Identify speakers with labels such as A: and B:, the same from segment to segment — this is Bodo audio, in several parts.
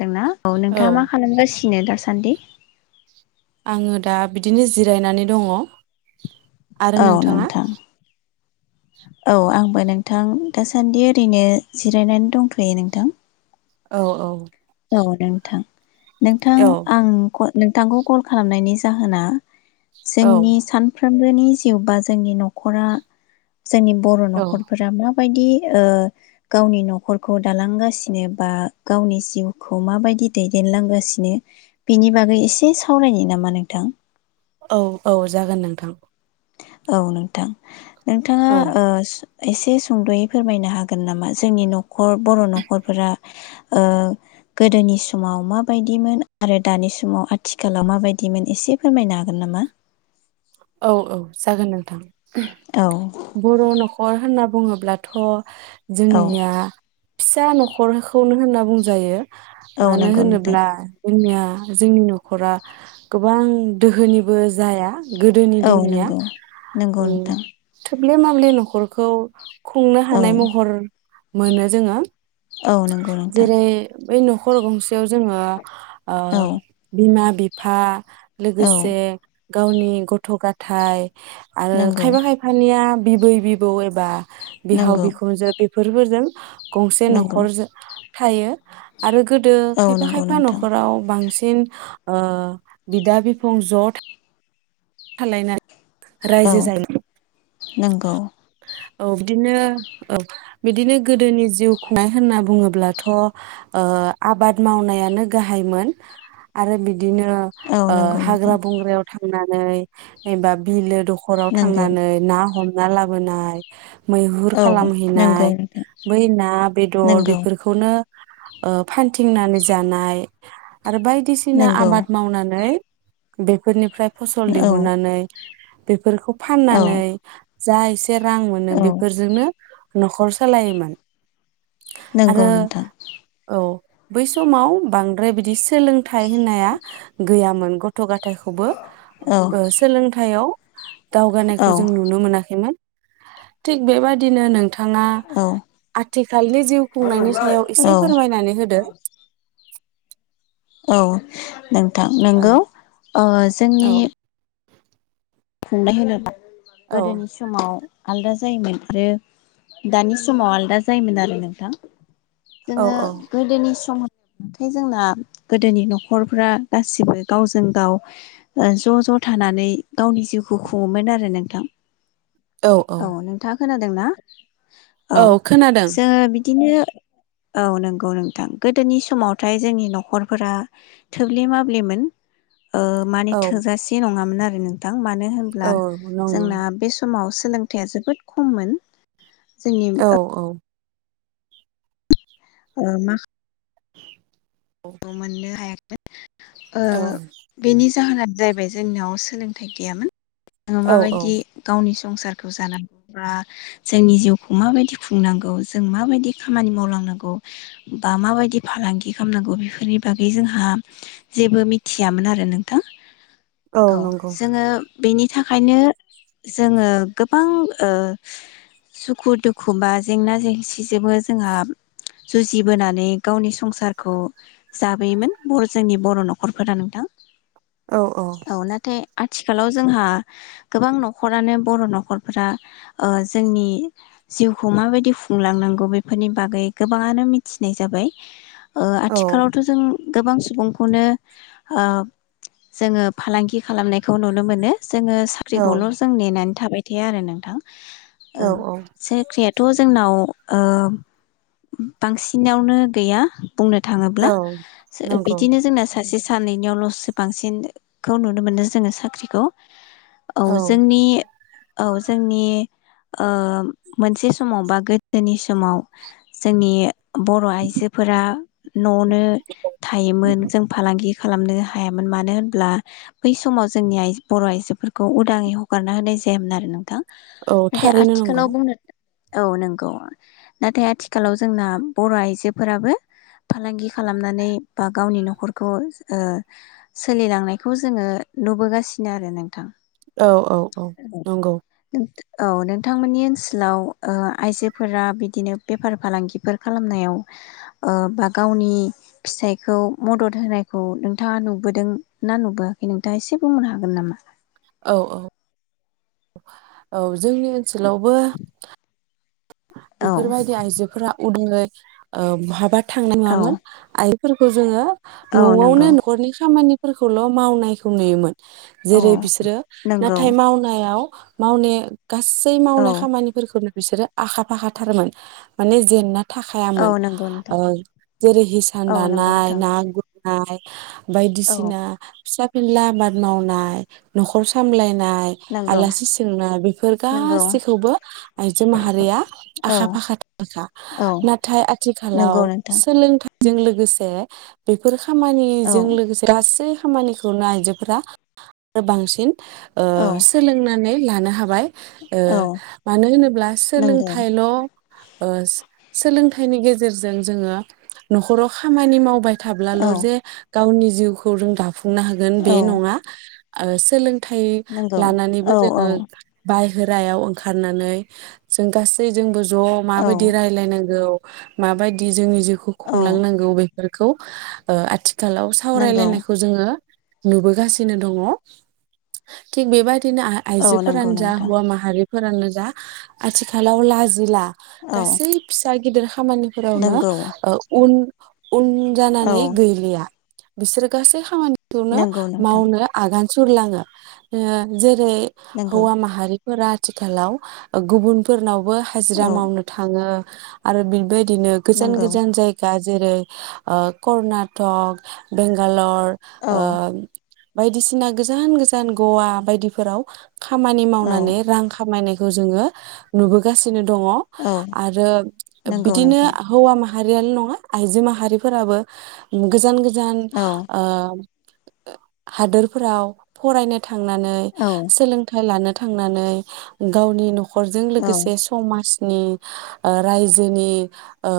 A: दोंना औ नोंथाङा मा खालामगासिनो दासा सान्दि
B: आङो दा बिदिनो जिरायनानै दङ। आरो
A: औ
B: नोंथाङा?
A: नोंथां औ आंबो नोंथां दासान्दि ओरैनो जिरायनानै दंथ'यो नोंथां।
B: औ औ
A: औ नोंथां नोंथां
B: औ
A: आं ख नोंथांखौ कल खालामनायनि जाहोना
B: औ
A: जोंनि सानफ्रोम बोनि जिउ बा जोंनि न'खरा जोंनि बर'
B: औ
A: न'खरफोरा मा बायदि ओ गावनि न'खरखौ दालांगासिनो बा गावनि जिउ खौ माबायदि दैदेनलांगासिनो बेनि बागै एसे सावरायनो नामा नोंथां
B: औ औ जागोन नोंथां
A: औ नोंथां नोंथाङा
B: औ
A: ओ एसे सुंद'यै फोरमायनो हागोन नामा जोंनि न'खर बर' न'खरफोरा ओ गोदोनि समाव माबायदिमोन आरो दानि समाव आथिखालाव माबायदिमोन एसे फोरमायनो हागोन नामा
B: औ औ जागोन नोंथां
A: औ
B: बर' न'खर होनना बुङोब्लाथ'
A: औ
B: जोंनिया फिसा न'खरखौनो होनना बुंजायो
A: औ
B: मानो
A: नंगौ नोंथां
B: होनोब्ला जोंनिया जोंनि न'खरा गोबां दोहोनिबो जाया गोदोनि
A: औ
B: दिननिया
A: नंगौ नंगौ
B: उम
A: नोंथां
B: थोब्ले माब्ले न'खरखौ खुंनो
A: औ
B: हानाय महर मोनो जोङो
A: औ नोंगौ नोंथां
B: जेरै बै न'खर गंसेयाव जोङो ओ
A: औ
B: बिमा बिफा
A: औ
B: लोगोसे गावनि गथ' गाथ थाइ आरो
A: नंगौ
B: खायफा खायफानिया बिबै बिबौ एब बा बिहाव
A: नंगौ
B: बिखुमजो बे फोरफोरजों गंसे नख
A: नंगौ
B: हरजो थायो। आरो गोदो
A: औ
B: खायफा
A: नंगौ
B: खायफा
A: नोंथां
B: न'खराव बांसि सिन ओ बिदा बिफं ज' था थालायनाय
A: औ नोंगौ।
B: औ बिदिनो औ बिदिनो गोदोनि जिउ खुंनाय होनना बुङोब्लाथ' ओ आबाद मावनायानो गाहायमोन आरो बि बिदिनो
A: औ
B: ओ
A: नंगौ नोंथां
B: हाग्रा बंग्रायाव थांना नै एबा बिलो दख'राव
A: नंगौ
B: थांनानै ना हम ना लाबोनाय। मैहुर
A: औ नंगौ
B: खालामहैनाय
A: नोंथां
B: बै ना बेदर
A: नंगौ
B: बेफोरखौनो ओ फानथिंनानै जानाय। आरो बायदिसिना
A: नंगौ
B: आबाद मावनानै बेफोरनिफ्राय फसल
A: औ
B: दिहुननानै बे फोरखौ
A: औ
B: फाननानै जा ए से रां मोनो
A: औ
B: बेफोरजोंनो न'खर सालायोमोन।
A: नंगौ
B: आरो
A: नोंथां
B: औ बै समाव बांद्राय बिदि सो सोलोंथाइ होननाया गैयामोन। गथ' गाथायाइखौबो
A: औ
B: ओ सोलों थायाव
A: औ
B: दावगानायखौ जों नुनो मोनाखैमोन। थिग बेबादिनो नोंथाङा
A: औ
B: आथिखालनि जिउ खुंनायनि सायाव
A: औ
B: एसे फोरमायनानै होदो।
A: औ नोंथां
B: औ
A: नोंगौ ओ जोंनि
B: औ
A: [unintelligible]
B: औ
A: गोदोनि समाव आलदा जायोमोन आरो दानि समाव आलदा जायोमोन आरो नोंथां।
B: औ
A: जोङो गोदोनि स [unintelligible] थाय जोंना गोदोनि न'खरफ्रा गासिबो गावजों गाव ओ ज' ज' थानानै गावनि जिउखौ खुङोमोन आरो नोंथां। औ नोंथां खोनादों ना? औ जोङो बिद दिनो औ नंगौ नोंथां गोदोनि समावथाय जोंनि न'खरफोरा थोब्ले माब्लेमोन। ओ माने
B: औ
A: थोजासे नङामोन आर होनो थां मानो
B: औ
A: होमब्ला
B: नंगौ
A: जोंना बे समाव सोलोंथाइया जोबोद खममोन। जोंनि
B: औ औ
A: ओ मा गौ मोननो हाया ओ
B: औ
A: बेनि जाहोना जाहैबाय जोंनियाव सोलोंथाइ गैयामोन। ओ मा
B: औ औ
A: बायदि गावनि संसारखौ जानांगौ बा जोंनि जिउखौ माबायदि खुंनांगौ जों माबायदि खामानि मावलांनांगौ बा माबायदि फालांगि खालामनांगौ बे फोरनि बागै जोंहा जेबो मिथियामोन आरो नोंथां। औ जोङो बेनि थाखायनो जोङो गोबां ओ सुखु दुखु बा जेंना जेंसिजोंबो जोंहा जुजिबोनानै गावनि संसारखौ जाबोयोमोन बर' जोंनि बर' न'खरफोरा नोंथां।
B: औ औ
A: आथिखालाव जोंहा गोबां न'खरानो बर' न'खरफोरा ओ जोंनि जिउखौ माबायदि खुंलांनांगौ बेफोरनि बागै गोबाङानो मिथिनाय जाबाय। ओ
B: औ
A: खाङावथ' जों गोबां सुबुंखौनो ओ जोङो फालांगि खालामनायखौ नुनो मोनो। जोङो साख्रिखौल' जों नेनानै थाबाय थाया आरो नोंथां।
B: औ
A: ओं साख्रियाथ' जोंनाव ओ बांसिनावनो गैया बुंनो थाङोब्ला
B: औ
A: सो
B: नंगौ
A: बिदिनो जोंना सासे सानैनियाव ल'सो बांसिनखौ नुनो मोनो जोङो साख्रिखौ। औ जोंनि औ जोंनि ओ मोनसे समाव बा गोदोनि समाव जोंनि बर' आइजोफोरा न'आवनो थायोमोन जों फालांगि खालामनो हायामोन मानो होनब्ला बै समाव जोंनि आइ बर' आइजोफोरखौ उदाङै हगारना होनाय जायामोन आरो नोंथां
B: औ
A: नाथाय
B: थारैनो नंगौ।
A: आथिखालाव बुंनो औ नंगौ नाथाय आथिखालाव जोंना बर' आइजोफोराबो फालांगि खालामनानै बा गावनि न'खरखौ ओ सोलिलांनायखौ जोङो नुबोगासिनो आरो नोंथां
B: औ औ औ नंगौ
A: औ नोंथांमोननि ओनसोलाव ओ आइजोफोरा बिदिनो बेफार फालांगिफोर खालामनायाव ओ बा गावनि फिसाइखौ मदद होनायखौ नोंथाङा नुबोदों ना नुबोआखै नोंथाङा एसे बुंनो हागोन नामा?
B: औ औ औ जोंनि ओनसोलावबो
A: औ
B: बेफोरबायदि आइजोफोरा उदुङै ओ बहाबा थांनाय
A: औ
B: नङामोन आय फोरखौ जोङो।
A: औ
B: न'आवनो
A: नंगौ
B: न'खरनि खामानि। फोरखौल' मावनायखौ नुयोमोन।
A: औ
B: जेरै- बिसोरो
A: नंगौ
B: नाथाय मावनायाव। मावने गासै
A: औ
B: मावनाय खामानिफोरखौनो बिसोरो आखा फाखाथारमोन माने जेनना
A: औ
B: थाखायामोन
A: नंगौ
B: ओ
A: नोंथां
B: जेरै- हिसान
A: औ नंगौ
B: दानाय
A: नोंथां
B: ना गुर नाय
A: औ
B: बायदिसिना फिसा फिनला आबाद मावनाय न'खर सामलायनाय
A: नंगौ
B: आलासि सोंनाय बेफोर
A: नंगौ
B: गासैखौबो आइजो मा हारिया
A: औ
B: आखा फाखा थाखा
A: औ
B: नाथाय
A: नंगौ
B: आथिखालाव
A: नोंथां
B: सोलोंथाइ जों लोगोसे बेफोर
A: औ
B: खामानिजों लोगोसे गासै खामानिखौनो आइजोफोरा आरो बांसिन ओ
A: औ
B: सोलोंनानै ला नो हाबाय। ओ
A: औ
B: मानो होनोब्ला सो
A: नंगौ
B: सोलोंथाइल' ओ सोलोंथाइनि गेजेरजों जोङो नखराव खामानि मावबाय थाब्लाल'
A: औ
B: जे गावनि जिउखौ रों दाफुं नो हागोन बे
A: औ
B: नङा। ओ सोलों थाइ
A: नंगौ
B: लानानैबो
A: औ
B: जोङो
A: औ
B: बाय हेरायाव ओंखारनानै जों गासैजोंबो ज'
A: औ
B: माबायदि रायलायनांगौ माबायदि जोंनि जिउखौ
A: औ
B: खुंलांनांगौ बे फोरखौ ओ आथि खालाव
A: नंगौ
B: सावरायलायनायखौ जोङो नुबोगासिनो दङ।' थिग बेबा दिनो आहा
A: औ नंगौ
B: आइजोफोरानो जा
A: नोंथां
B: हौवा माहारि फोरानो जा आथिखालाव लाजिला।
A: औ
B: गासै फिस था गिदिर खामानिफोरावनो
A: नंगौ
B: ओ उन उन
A: औ
B: जानानै गैलिया। बिसोरो गासै खामानि खौनो
A: नंगौ नोंथां
B: मावनो आगान सुरलाङो। ओ जे रै
A: नंगौ
B: हौवा माहारि फोरा आथिखालाव गुबुनफोरनावबो हाजिरा
A: औ
B: मावनो थाङो आरो बिबाय दिनो गोजान
A: नंगौ
B: गोजान जायगा जेरै ओ कर्नाटक, बेंगालर,
A: औ
B: ओ बायदिसिना गोजान गोजान गवा बायदिफोराव खामानि
A: औ
B: मावनानै रां खामायनाय खौ जोङो नुबोगासिनो बिदिनो दङ
A: औ
B: आरो
A: नंगौ
B: बिदिनो
A: नोंथां
B: हौवा मा- आरो नङा आइजो माहारिफोराबो गोजान गोजा- गोजान
A: औ
B: ओ हादोरफोराव फरायनो थांनानै
A: औ
B: सोलोंथाइ लानो थांनानै गावनि न'खर न'खरजों
A: औ
B: लोगोसे समाज नि ओ रायजोनि ओ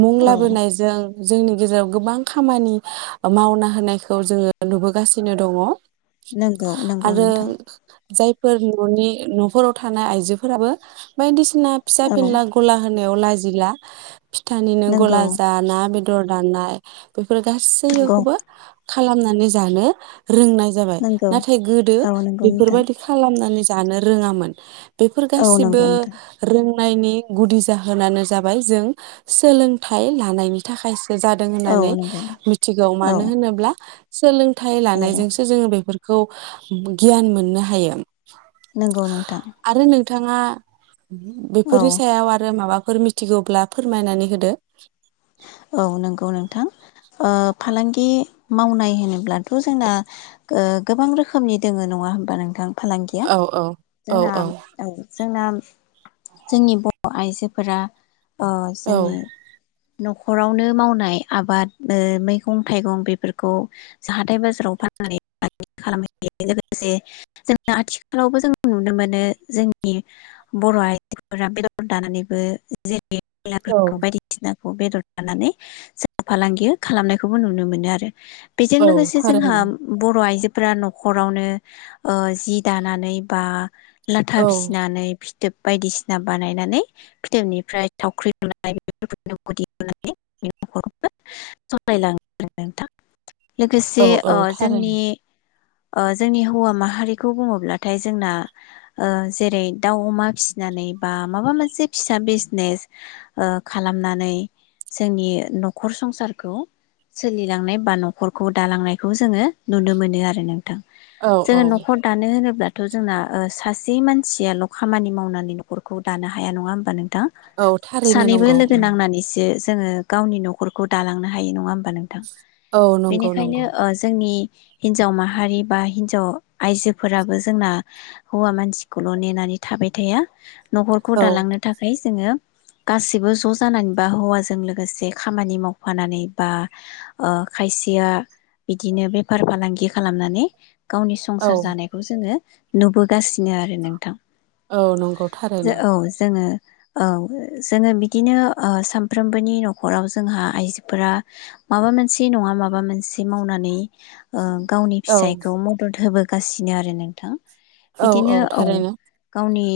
B: मुं
A: औ
B: लाबोनायजों जोंनि गेजेराव गोबां खामानि मावना होनायखौ जोङो नुबोगासिनो दङ।
A: नोंगौ नोंगौ
B: आरो
A: नोंथां
B: जायफोर न'नि न'फोराव थानाय आइजो फोराबो बायदि सिना फिसा
A: औ
B: फेनला गला होनायव लाजिला फिथानिनो
A: नंगौ
B: गला जा ना बे दर दाननाय बेफोर
A: नंगौ
B: गासैखौबो खालामनानै जानो रोंनाय जाबाय
A: नंगौ
B: नाथाय गोदो
A: औ नंगौ नोंथां
B: बेफोरबायदि खालामनानै जानो रोङामोन बेफोर
A: औ
B: गासिबो
A: नंगौ नोंथां
B: रों नाइनि गुदि जाहोनानो जाबाय जों सोलोंथाइ लानायनि थाखाय जादों
A: औ
B: होननानै
A: नंगौ
B: मिथिगौ
A: औ
B: मानो होनोब्ला सोलों- थाइ
A: औ
B: लानायजोंसो जोङो बेफोर खौ गियान मोननो हायो
A: नंगौ नोंथां
B: आरो नोंथाङा
A: औ
B: बेफोरनि सायाव आरो माबा- फोर मिथिगौब्ला फोरमायनानै होदो
A: औ नोंगौ नोंथां ओ फालांगि मावनाय होनोब्लाथ' जोंना ओ गोबां रोखोमनि दोङो नङा होमबा नोंथां। फालांगिया
B: औ औ
A: जोंना औ जोंना जोंनि बर' आइजोफोरा अ
B: औ
A: जोंनि न'खरावनो मावनाय आबाद ओ मैगं थाइगं बेफोरखौ जाहाथे बाजाराव फाननानै [inaudible] खालाम हैयो लोगोसे जों आथिखालावबो जों नुनो मोनो जोंनि बर' आइजोफोरा बेदर दाननानैबो जि
B: औ
A: [unintelligible] बेदर दाननानै जों फालांगि खालामनायखौबो नुनो मोनो आरो। बेजों
B: औ
A: लोगोसे जोंहा
B: थारैनो
A: बर' आइजो फ्रा न'खरावनो ओ जि दानानै बा लाथा
B: औ
A: फिसिनानै फिथोब बायदिसिना बानायनानै फिथोबनिफ्राय थावख्रि लुनाय बेफोरखौ [inaudible] [unintelligible] लोगोसे
B: औ औ
A: अ जोंनि
B: थारैनो
A: जोंनि हौवा माहारिखौ बुङोब्लाथाय जोंना जेरै दाउ अमा फिसिनानै बा माबा मोनसे फिसा बिजिनेस खालामनानै जोंनि न'खर संसारखौ सोलिलांनाय बा न'खरखौ दालांनायखौ जोङो नुनो मोनो आरो नोंथां।
B: औ
A: जोङो
B: औ
A: न'खर दानो होनोब्ला थ' जोंना सासे मानसियाल' खामानि मावनानै न'खरखौ दानो हाया नङा होमबा नों थां
B: औ थारैनो
A: सानैबो
B: नंगौ
A: लो गो नांनानैसो जोङो गावनि न'खरखौ दालांनो हायो नङा होमबा नोंथां।
B: औ नंगौ नंगौ
A: बेनिखायनो जोंनि हिन्जाव माहारि बा हिन्जाव आयजोफोराबो जोंना हौवा मानसिखौल' नेनानै थाबाय थाया। न'खरखौ
B: औ
A: दालांनो थाखाय जोङो गासिबो ज जानानै बा हौवाजों लोगोसे खामानि मावफानानै बा खायसेया बिदिनो बेफार फालांगि खालामनानै गावनि
B: औ
A: संसार जानायखौ जोङो नुबोगासिनो आरो नोंथां।
B: औ नंगौ थारैनो
A: औ जोङो औ जोङो बिदिनो सानफ्रोमबोनि न'खराव जोंहा आइजोफोरा माबा मोनसे नङा माबा मोनसे मावनानै गावनि
B: औ
A: फिसायखौ मदद होबो गासिनो आरो नोंथां
B: औ
A: बिदिनो औ
B: थारैनो
A: गावनि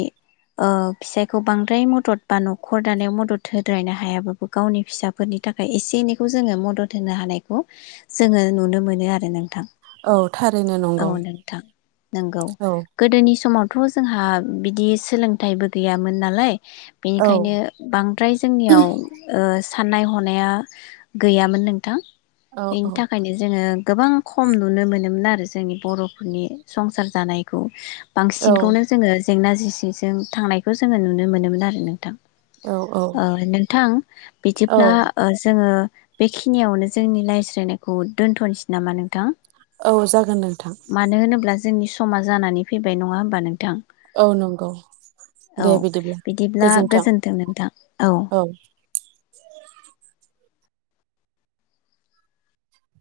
A: ओ फिसायखौ बांद्राय मदद बा न'खर दानायाव मदद थोद्रायनो हायाबाबो गावनि फिसाफोरनि थाखाय एसे एनैखौ जोङो मदद होनो हानायखौ जोङो नुनो मोनो आरो नोंथां।
B: औ थारैनो
A: औ
B: नंगौ
A: नोंथां नंगौ
B: औ
A: गोदोनि समाव थ' जोंहा बिदि सोलोंथाइबो गैयामोन नालाय
B: औ
A: बेनिखायनो बां नियाव ओ साननाय हनाया गैयामोन नोंथां।
B: औ
A: बेनि थाखायनो जोङो गोबां खम नुनो मोनोमोन आरो जोंनि बर'फोरनि संसार जानायखौ।
B: औ
A: बांसिनखौनो जोङो जेंना जोंसिजों थांनायखौ जोङो नुनो मोनोमोन आरो नोंथां।
B: औ
A: ओ नोंथां
B: औ
A: बिदिब्ला ओ जोङो बेखिनियावनो जोंनि लायज्रायनायखौ दोन्थ'नोसै नामा नोंथां?
B: औ जागोन नोंथां।
A: मानो होनोब्ला जोंनि समा जानानै फैबाय नङा होमबा नोंथां?
B: औ नंगौ
A: औ
B: दे बिदिब्ला गोजोन्थों। औ